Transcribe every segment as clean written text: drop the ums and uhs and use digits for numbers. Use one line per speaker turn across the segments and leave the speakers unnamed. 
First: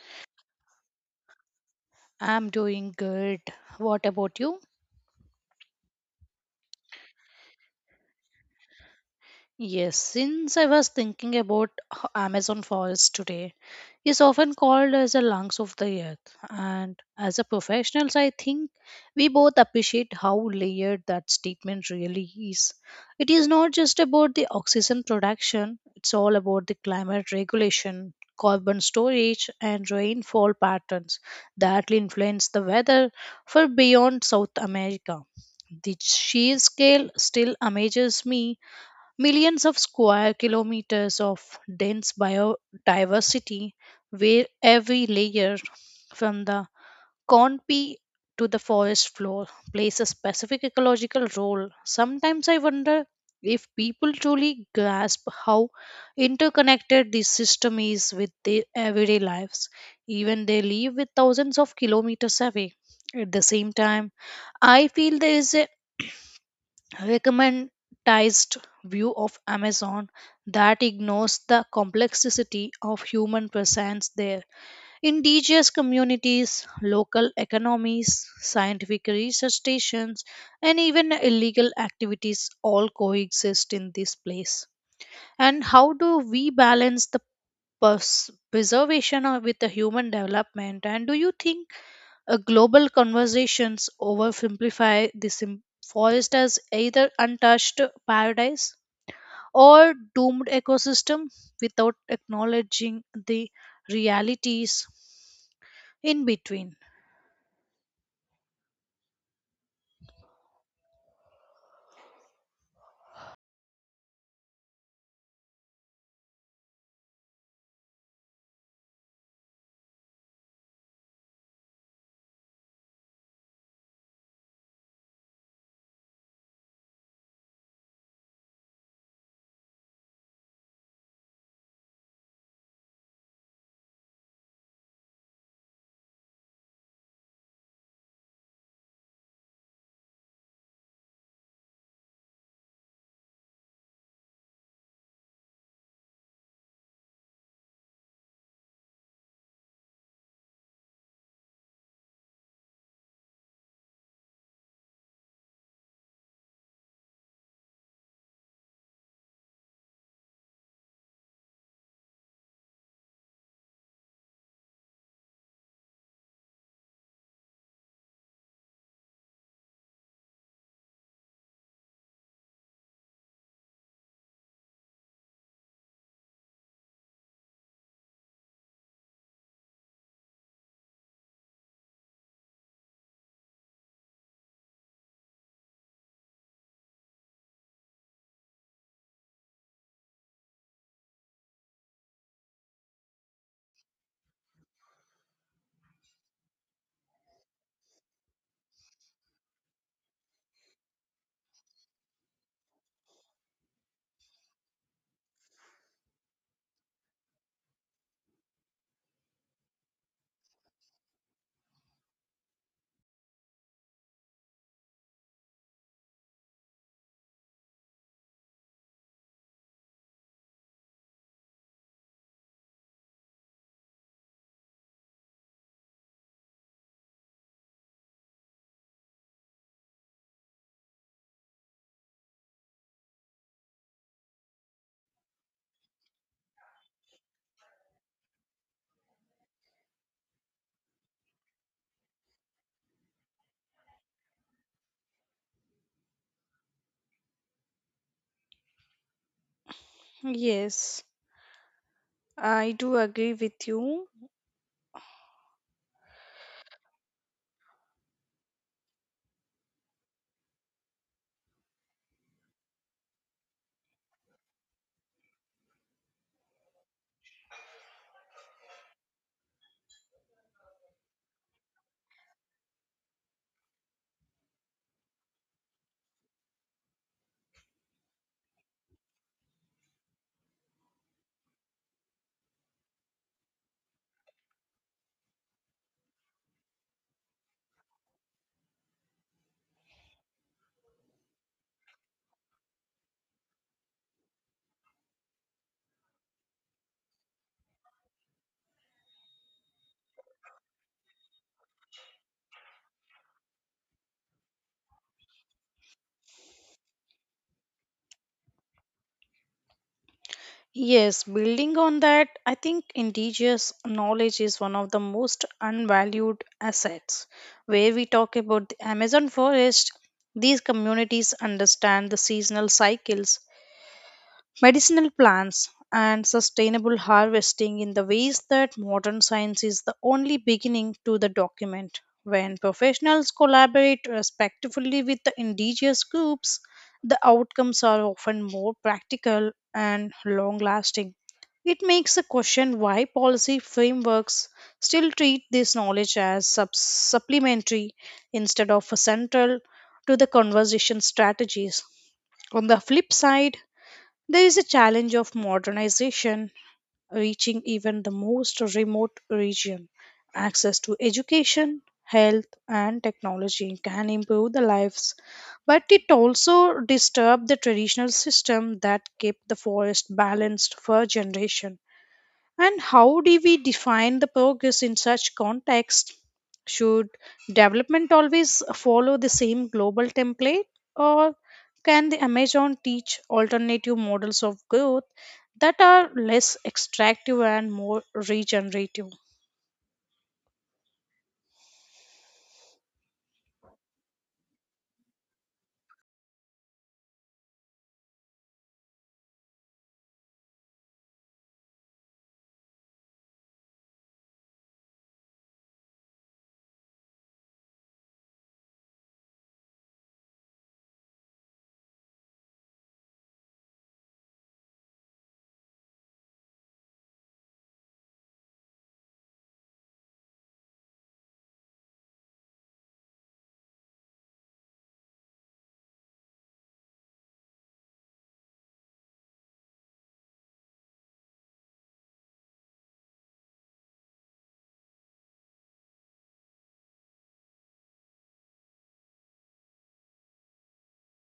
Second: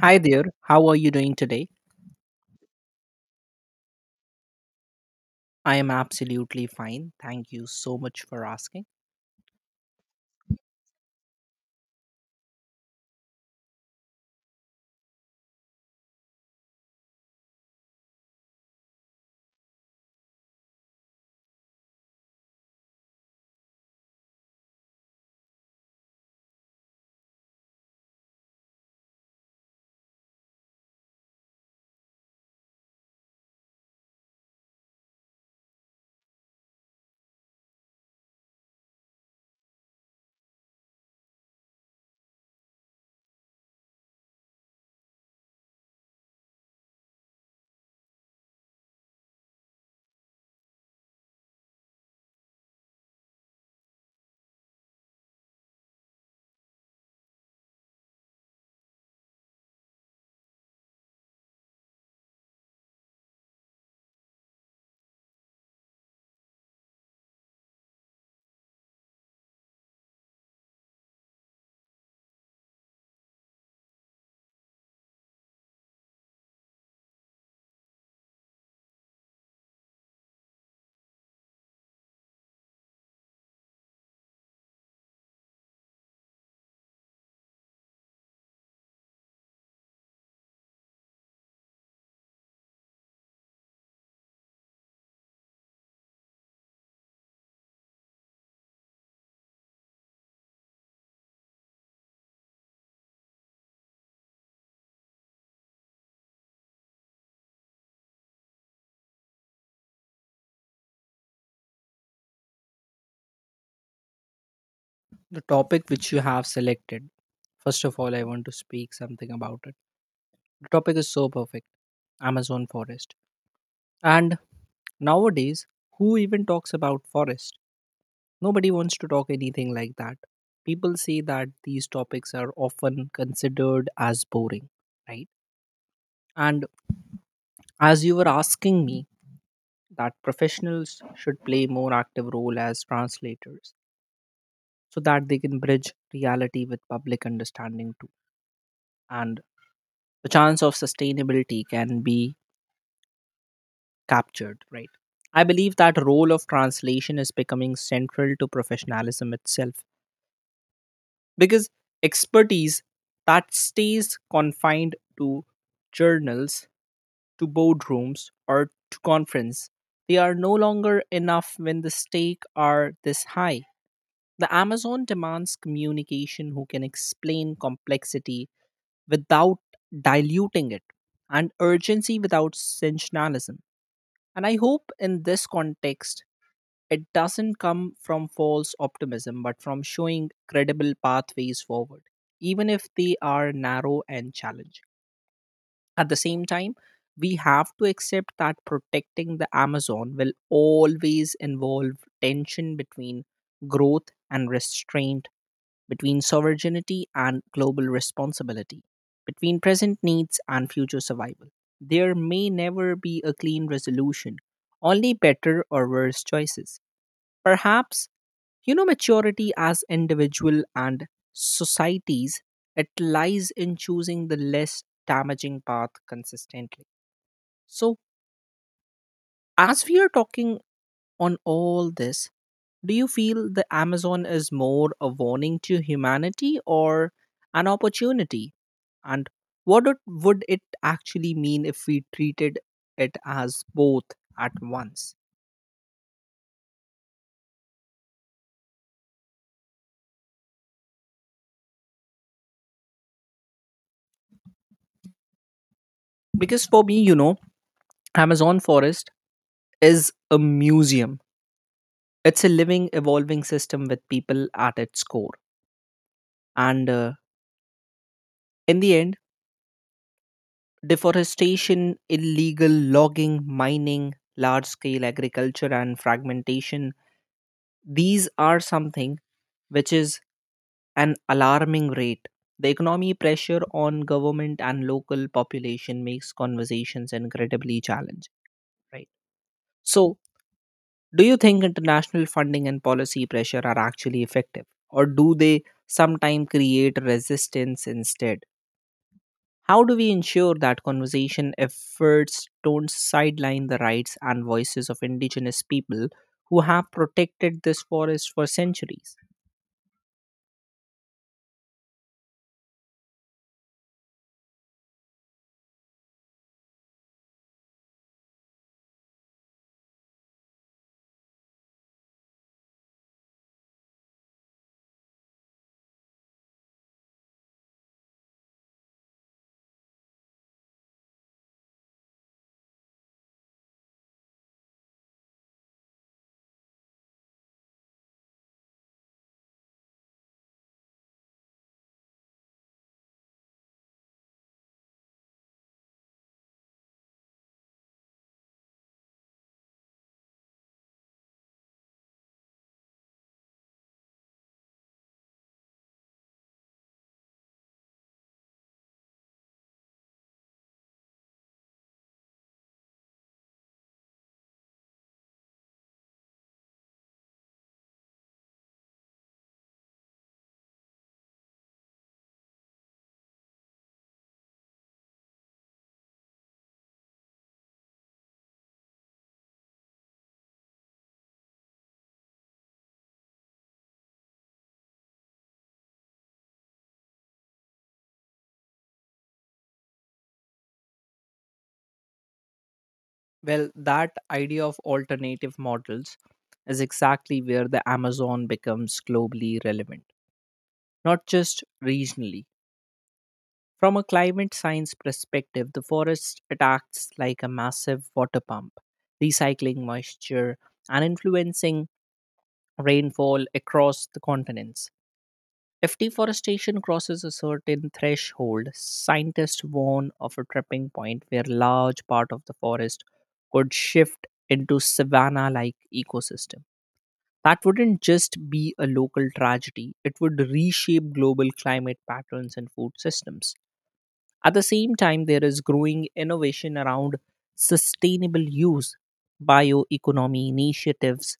Hi there, how are you doing today?
I'm doing good. What about you?
I am absolutely fine. Thank you so much for asking.
Yes, since I was thinking about Amazon forest today, is often called as the lungs of the earth. And as a professionals, I think we both appreciate how layered that statement really is. It is not just about the oxygen production; it's all about the climate regulation, carbon storage, and rainfall patterns that influence the weather for beyond South America. The sheer scale still amazes me. Millions of square kilometers of dense biodiversity, where every layer, from the canopy to the forest floor, plays a specific ecological role. Sometimes I wonder if people truly grasp how interconnected this system is with their everyday lives, even they live with thousands of kilometers away. At the same time, I feel there is recommendized view of Amazon that ignores the complexity of human presence there. Indigenous communities, local economies, scientific research stations, and even illegal activities all coexist in this place. And how do we balance the preservation with the human development? And do you think a global conversations oversimplify the forest as either untouched paradise or doomed ecosystem without acknowledging the realities in between?
The topic which you have selected, first of all, I want to speak something about it. The topic is so perfect Amazon forest. And nowadays, who even talks about forest? Nobody wants to talk anything like that. People say that these topics are often considered as boring, right? And as you were asking me, that professionals should play more active role as translators so that they can bridge reality with public understanding too. And the chance of sustainability can be captured, right? I believe that role of translation is becoming central to professionalism itself because expertise that stays confined to journals, to boardrooms, or to conference, they are no longer enough when the stake are this high. The Amazon demands communication who can explain complexity without diluting it and urgency without sensationalism. And I hope in this context, it doesn't come from false optimism, but from showing credible pathways forward, even if they are narrow and challenging. At the same time, we have to accept that protecting the Amazon will always involve tension between growth and restraint, between sovereignty and global responsibility, between present needs and future survival. There may never be a clean resolution, only better or worse choices. Perhaps maturity as individual and societies, it lies in choosing the less damaging path consistently. So, as we are talking on all this, do you feel the Amazon is more a warning to humanity or an opportunity? And would it actually mean if we treated it as both at once?
Yes, I do agree with you.
Because for me, Amazon forest is a museum. It's a living, evolving system with people at its core. And in the end, deforestation, illegal logging, mining, large scale agriculture, and fragmentation these are something which is an alarming rate. The economy pressure on government and local population makes conversations incredibly challenging, right? So, do you think international funding and policy pressure are actually effective, or do they sometimes create resistance instead? How do we ensure that conservation efforts don't sideline the rights and voices of indigenous people who have protected this forest for centuries?
Yes, building on that, I think indigenous knowledge is one of the most unvalued assets. Where we talk about the Amazon forest, these communities understand the seasonal cycles, medicinal plants and sustainable harvesting in the ways that modern science is the only beginning to the document. When professionals collaborate respectfully with the indigenous groups, the outcomes are often more practical and long lasting. It makes a question why policy frameworks still treat this knowledge as supplementary instead of a central to the conversation strategies. On the flip side, there is a challenge of modernization reaching even the most remote region. Access to education, health, and technology can improve the lives, but it also disturbs the traditional system that kept the forest balanced for generation. And how do we define the progress in such context? Should development always follow the same global template, or can the Amazon teach alternative models of growth that are less extractive and more regenerative?
Well, that idea of alternative models is exactly where the Amazon becomes globally relevant, not just regionally. From a climate science perspective, the forest acts like a massive water pump, recycling moisture and influencing rainfall across the continents. If deforestation crosses a certain threshold, scientists warn of a tripping point where large part of the forest could shift into savanna-like ecosystem. That wouldn't just be a local tragedy, it would reshape global climate patterns and food systems. At the same time, there is growing innovation around sustainable use, bioeconomy initiatives,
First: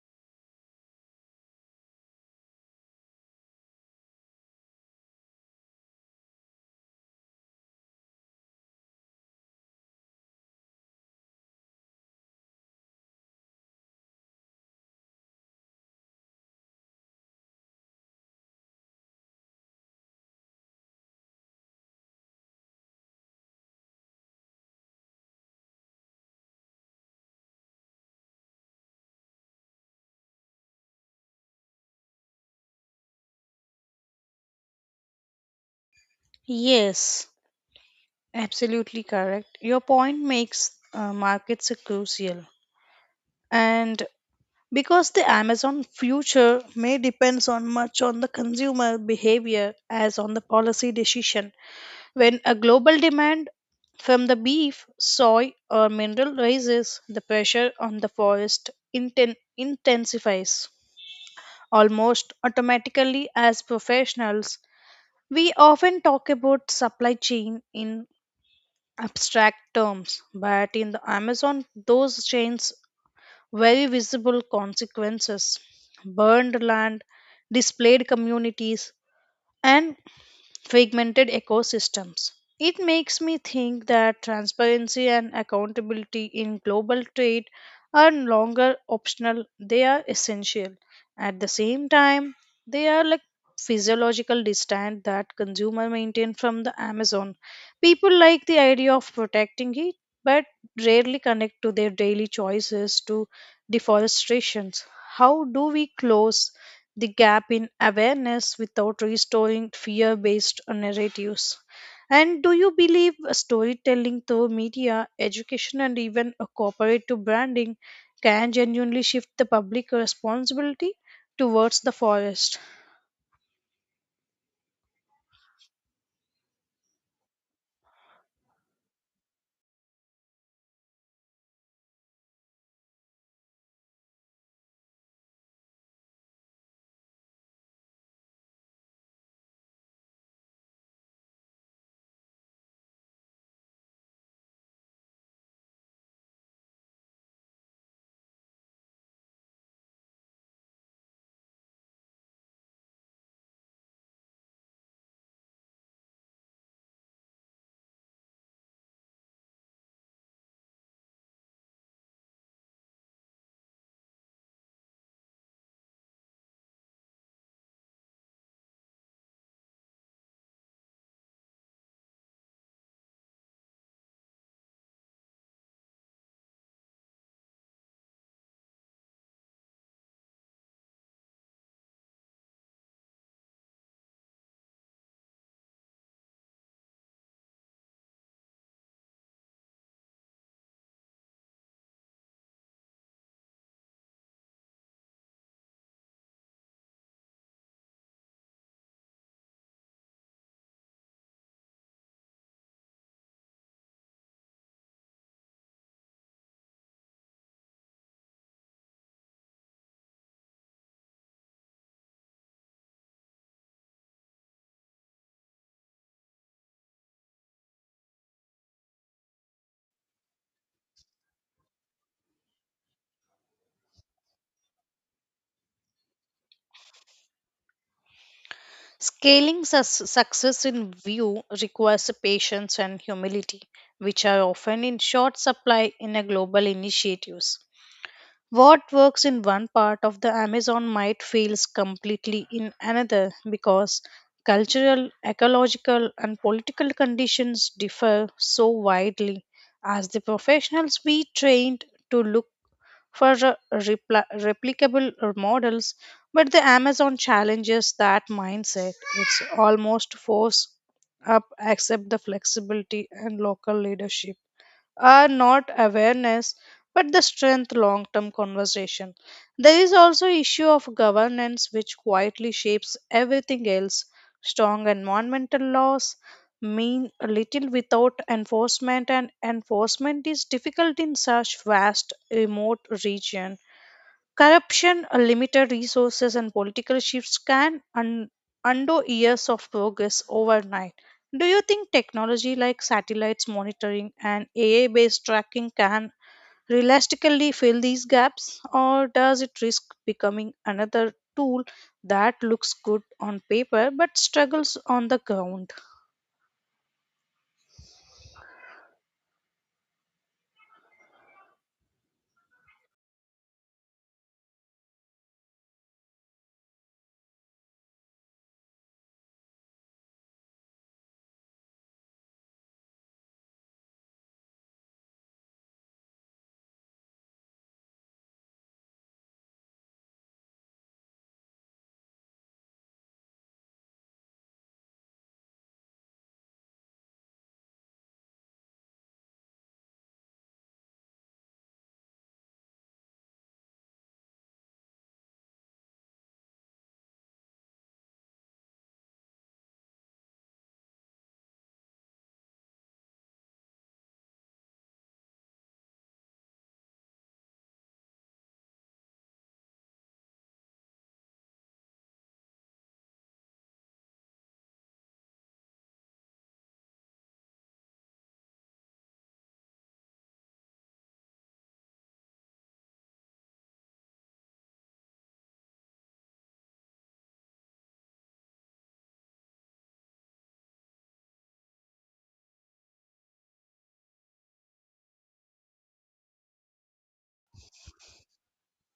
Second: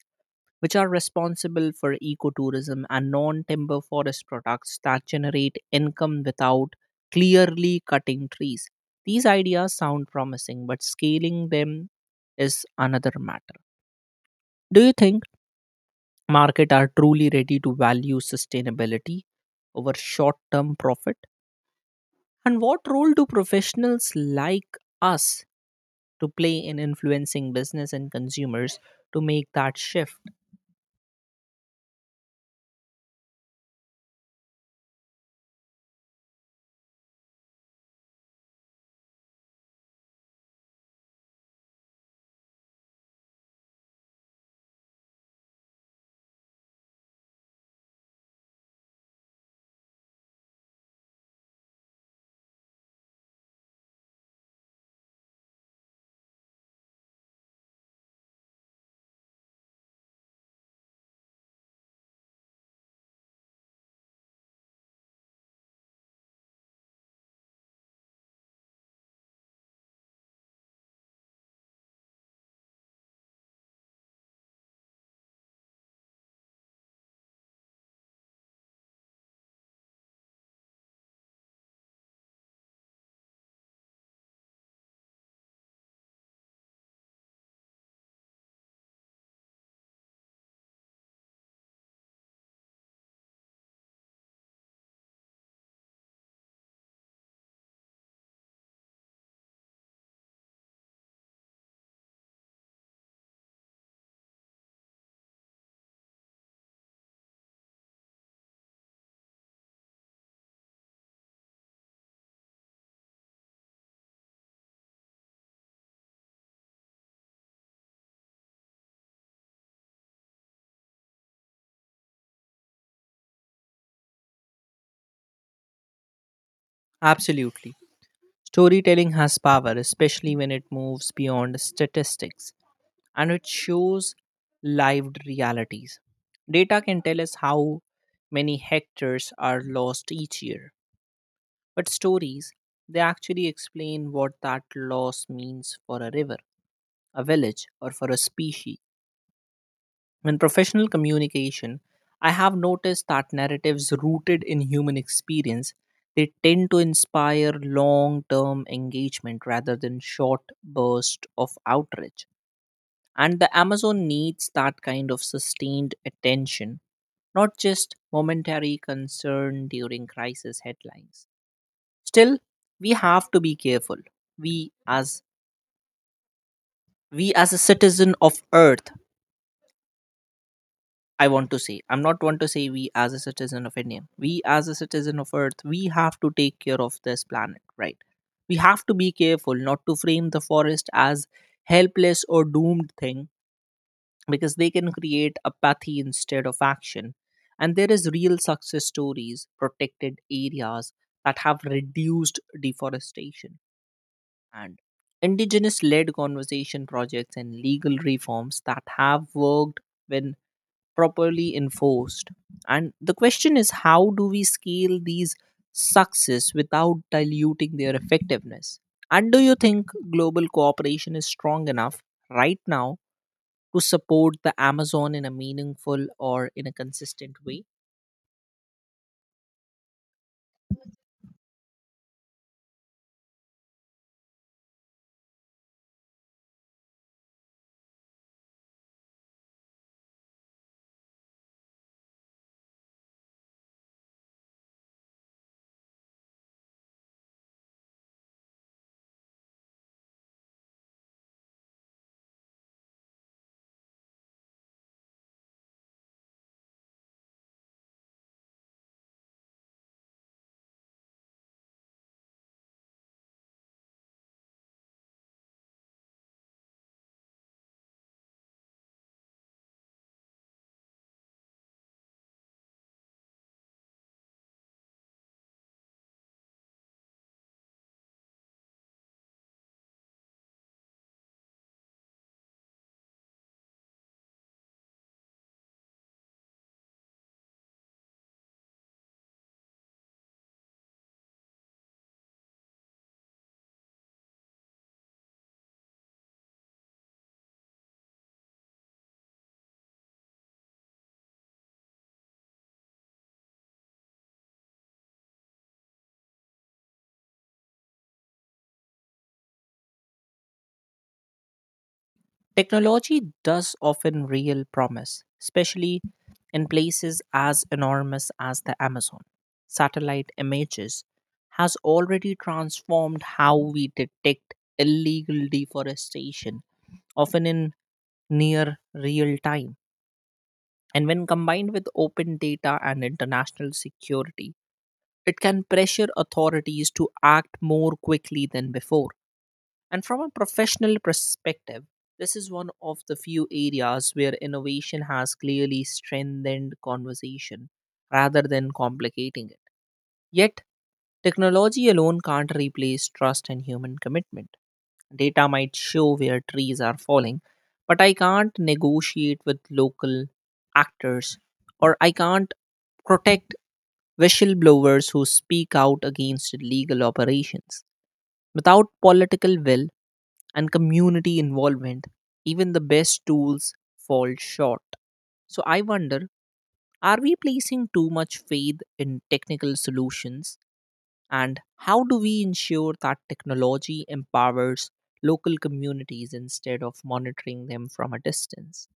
which are responsible for ecotourism and non timber forest products that generate income without clearly cutting trees. These ideas sound promising, but scaling them is another matter. Do you think market are truly ready to value sustainability over short term profit? And what role do professionals like us to play in influencing business and consumers to make that shift?
Yes, absolutely correct. Your point makes, markets are crucial. And because the amazon future may depends on much on the consumer behavior as on the policy decision, when a global demand from the beef, soy, or mineral rises, the pressure on the forest intensifies almost automatically. As professionals we often talk about supply chain in abstract terms, but in the amazon those chains very visible consequences: burned land, displayed communities, and fragmented ecosystems. It makes me think that transparency and accountability in global trade are no longer optional, they are essential. At the same time, they are like physiological distance that consumer maintain from the Amazon. People like the idea of protecting it but rarely connect to their daily choices to deforestations. How do we close the gap in awareness without restoring fear based narratives? And do you believe storytelling through media, education, and even a cooperative branding can genuinely shift the public responsibility towards the forest?
Absolutely. Storytelling has power, especially when it moves beyond statistics and it shows lived realities. Data can tell us how many hectares are lost each year, but stories, they actually explain what that loss means for a river, a village, or for a species. In professional communication, I have noticed that narratives rooted in human experience, they tend to inspire long-term engagement rather than short bursts of outreach. And the Amazon needs that kind of sustained attention, not just momentary concern during crisis headlines. Still, we have to be careful. We as we as a citizen of Earth I want to say. I'm not want to say we as a citizen of Indian. We as a citizen of Earth, we have to take care of this planet, right? We have to be careful not to frame the forest as helpless or doomed thing because they can create apathy instead of action. And there is real success stories, protected areas that have reduced deforestation and indigenous led conservation projects and legal reforms that have worked when properly enforced. And the question is how do we scale these success without diluting their effectiveness? And do you think global cooperation is strong enough right now to support the Amazon in a meaningful or in a consistent way?
Scaling success in view requires patience and humility, which are often in short supply in a global initiatives. What works in one part of the Amazon might fail completely in another because cultural, ecological, and political conditions differ so widely. As the professionals we trained to look for replicable models, but the Amazon challenges that mindset. It's almost force up accept the flexibility and local leadership are not awareness but the strength long term conversation. There is also issue of governance which quietly shapes everything else. Strong environmental laws mean little without enforcement, and enforcement is difficult in such vast remote region. Corruption, limited resources, and political shifts can undo years of progress overnight. Do you think technology like satellites monitoring and AI based tracking can realistically fill these gaps, or does it risk becoming another tool that looks good on paper but struggles on the ground?
Technology does often real promise, especially in places as enormous as the Amazon. Satellite images has already transformed how we detect illegal deforestation, often in near real time. And when combined with open data and international security, it can pressure authorities to act more quickly than before. And from a professional perspective, this is one of the few areas where innovation has clearly strengthened conversation rather than complicating it. Yet, technology alone can't replace trust and human commitment. Data might show where trees are falling, but I can't negotiate with local actors or I can't protect whistleblowers who speak out against illegal operations. Without political will, and community involvement, even the best tools fall short. So I wonder, are we placing too much faith in technical solutions? And how do we ensure that technology empowers local communities instead of monitoring them from a distance?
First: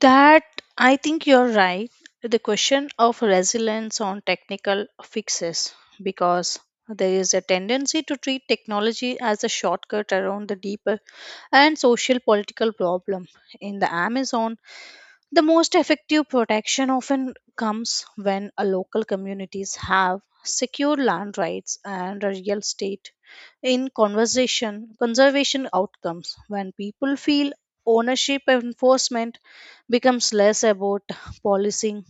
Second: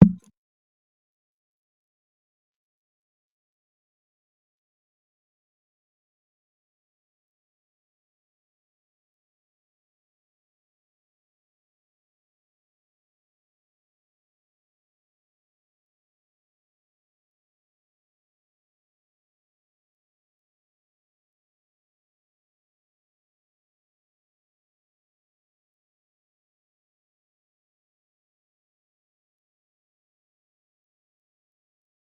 That I think you're right. The question of resilience on technical fixes, because there is a tendency to treat technology as a shortcut around the deeper and social political problem. In the Amazon, the most effective protection often comes when a local communities have secure land rights and a real estate in conversation conservation outcomes. When people feel ownership, enforcement becomes less about policing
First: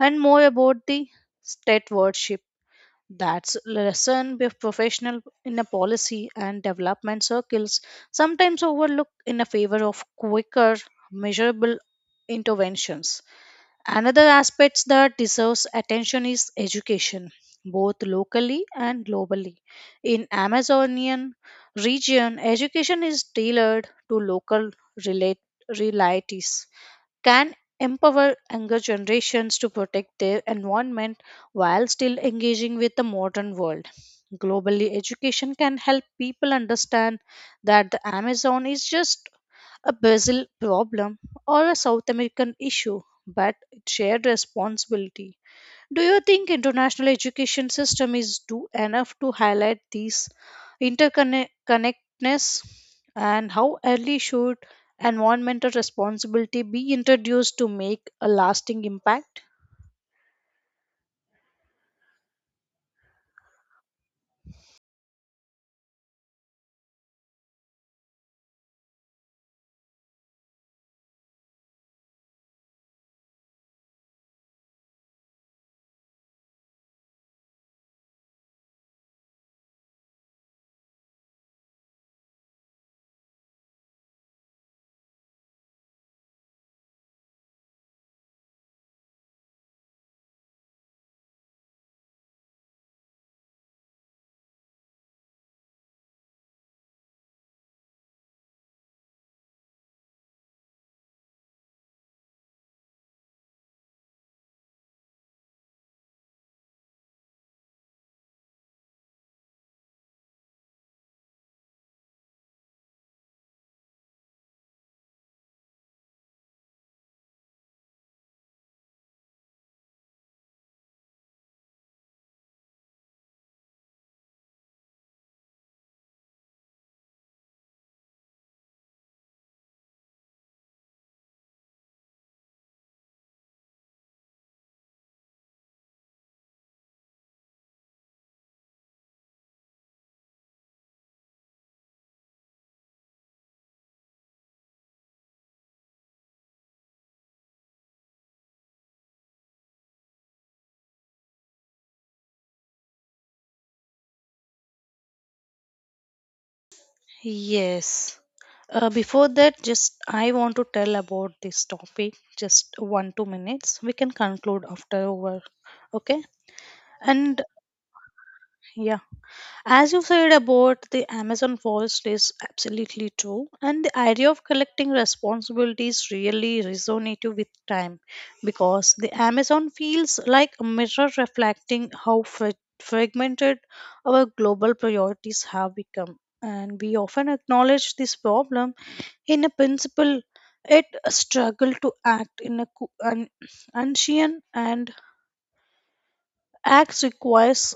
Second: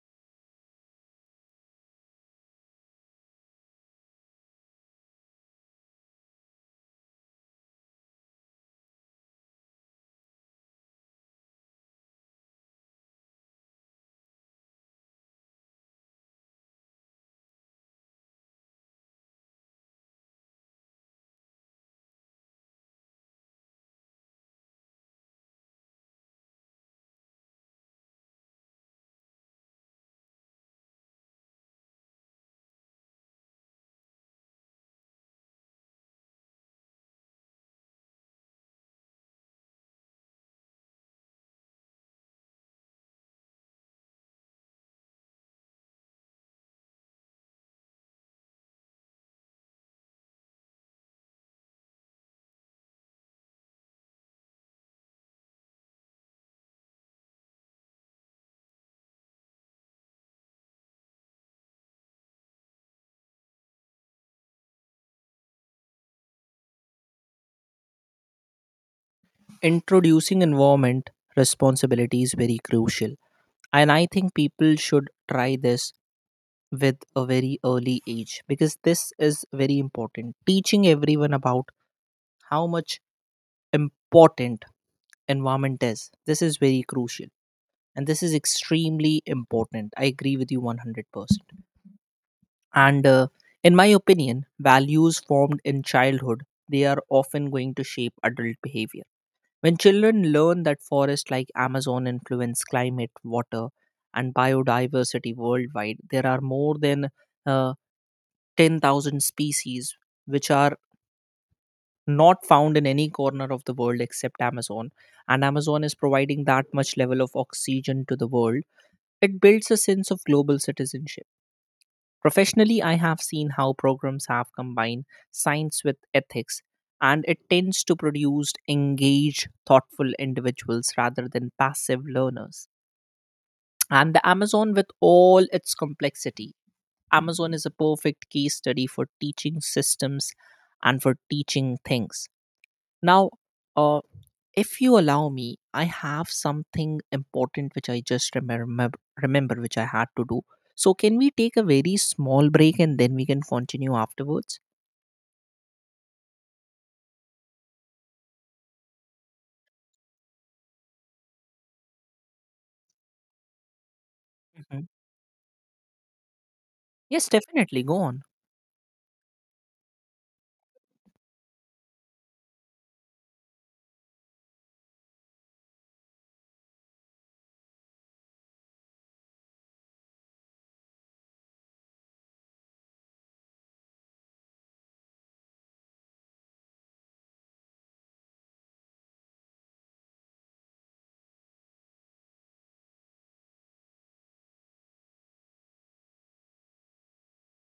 and more about the state stewardship. That's lesson with professional in a policy and development circles sometimes overlook in a favor of quicker measurable interventions. Another aspect that deserves attention is education, both locally and globally. In Amazonian region, education is tailored to local relate- realities can empower younger generations to protect their environment while still engaging with the modern world. Globally, education can help people understand that the Amazon is just a Brazil problem or a South American issue, but it's shared responsibility. Do you think international education system is do enough to highlight these interconnectedness, and how early should environmental responsibility be introduced to make a lasting impact?
Introducing environment responsibility is very crucial. And I think people should try this with a very early age because this is very important. Teaching everyone about how much important environment is. This is very crucial. And this is extremely important. I agree with you 100%. And in my opinion, values formed in childhood, they are often going to shape adult behavior. When children learn that forests like Amazon influence climate, water, and biodiversity worldwide, there are more than uh, 10,000 species which are not found in any corner of the world except Amazon. And Amazon is providing that much level of oxygen to the world. It builds a sense of global citizenship. Professionally, I have seen how programs have combined science with ethics, and it tends to produce engaged, thoughtful individuals rather than passive learners. And the Amazon, with all its complexity, Amazon is a perfect case study for teaching systems and for teaching things. Now, uh, if you allow me, I have something important which I just remember which I had to do. So, can we take a very small break and then we can continue afterwards?
Yes. Before that, just I want to tell about this topic. Just one two minutes. We can conclude
Mhm.
after over. Okay.
Yes,
And
definitely. Go on.
yeah. As you said about the Amazon forest is absolutely true, and the idea of collecting responsibilities really resonated with time because the Amazon feels like a mirror reflecting how fragmented our global priorities have become. And we often acknowledge this problem in a principle it struggle to act in a an unseen and acts requires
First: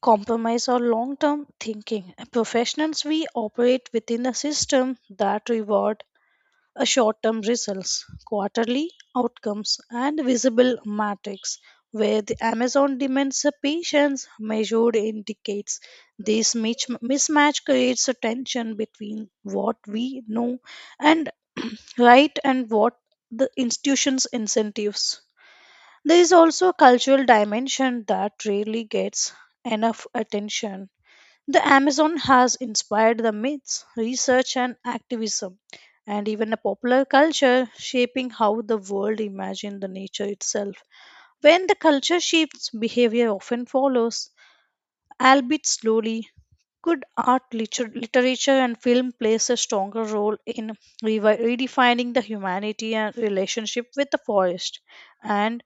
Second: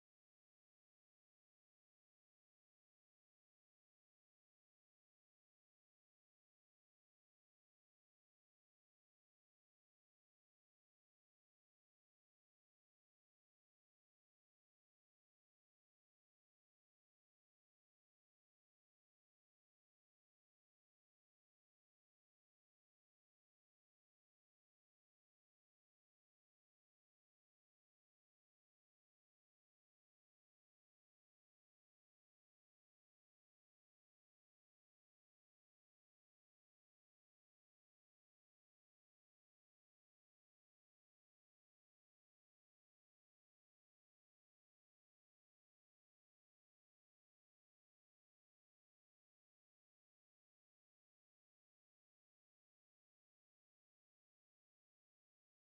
compromise or long term thinking. Professionals we operate within a system that reward a short term results, quarterly outcomes, and visible metrics. Where the Amazon demands a patience measured in decades. This mismatch creates a tension between what we know and right and what the institution's incentives. There is also a cultural dimension that rarely gets enough attention. The Amazon has inspired the myths, research, and activism, and even a popular culture shaping how the world imagines the nature itself. When the culture shifts, behavior often follows, albeit slowly. Good art, literature, and film plays a stronger role in redefining the humanity and relationship with the forest. And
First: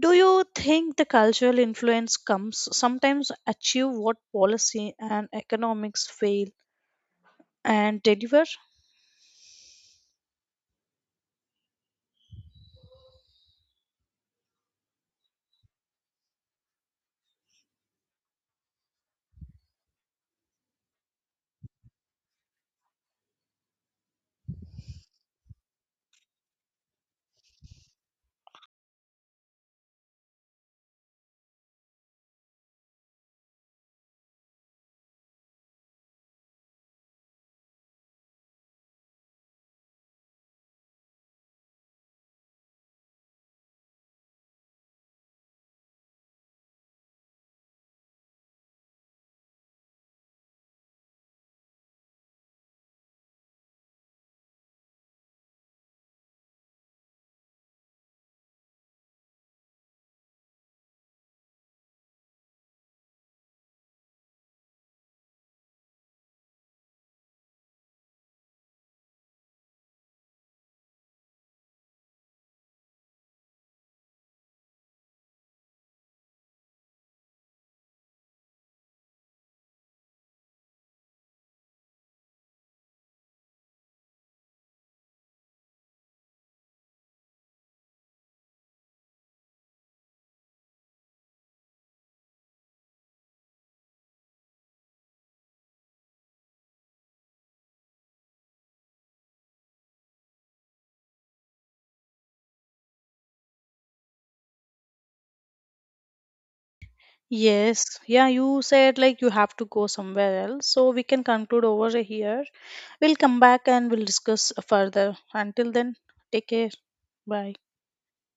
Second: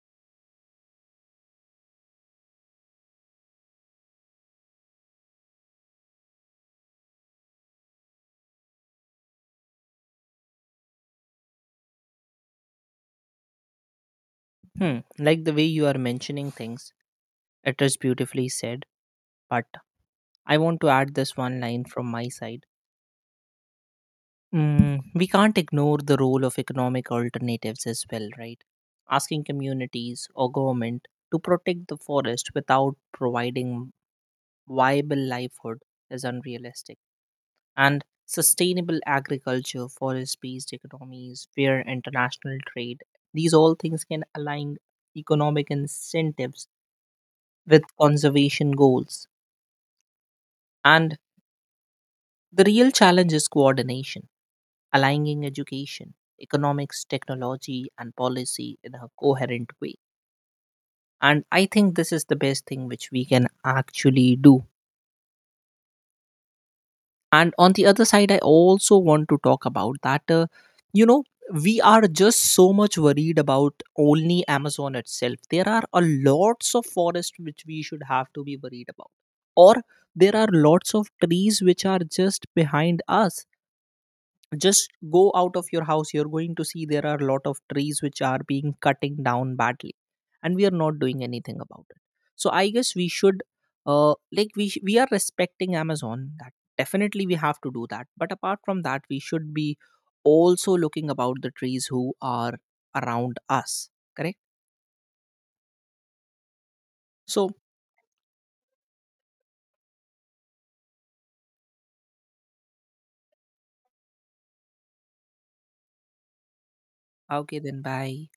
do you think the cultural influence comes sometimes achieve what policy and economics fail and deliver?
Hmm, like the way you are mentioning things, it is beautifully said, but I want to add this one line from my side. Mm, we can't ignore the role of economic alternatives as well, right? Asking communities or government to protect the forest without providing viable livelihood is unrealistic. And sustainable agriculture, forest based economies, fair international trade, these all things can align economic incentives with conservation goals. And the real challenge is coordination, aligning education, economics, technology, and policy in a coherent way. And I think this is the best thing which we can actually do. And on the other side, I also want to talk about that, you know, we are just so much worried about only Amazon itself. There are a lots of forests which we should have to be worried about. Or there are lots of trees which are just behind us, just go out of your house, you're going to see there are a lot of trees which are being cutting down badly, and we are not doing anything about it. So I guess we should, we are respecting Amazon. That definitely we have to do, that but apart from that, we should be also looking about the trees who are around us, correct? So,
Yes, yeah, you said like you have to go somewhere else, so we can conclude over here. We'll come back and we'll discuss further. Until then, take care. Bye.
okay then, bye.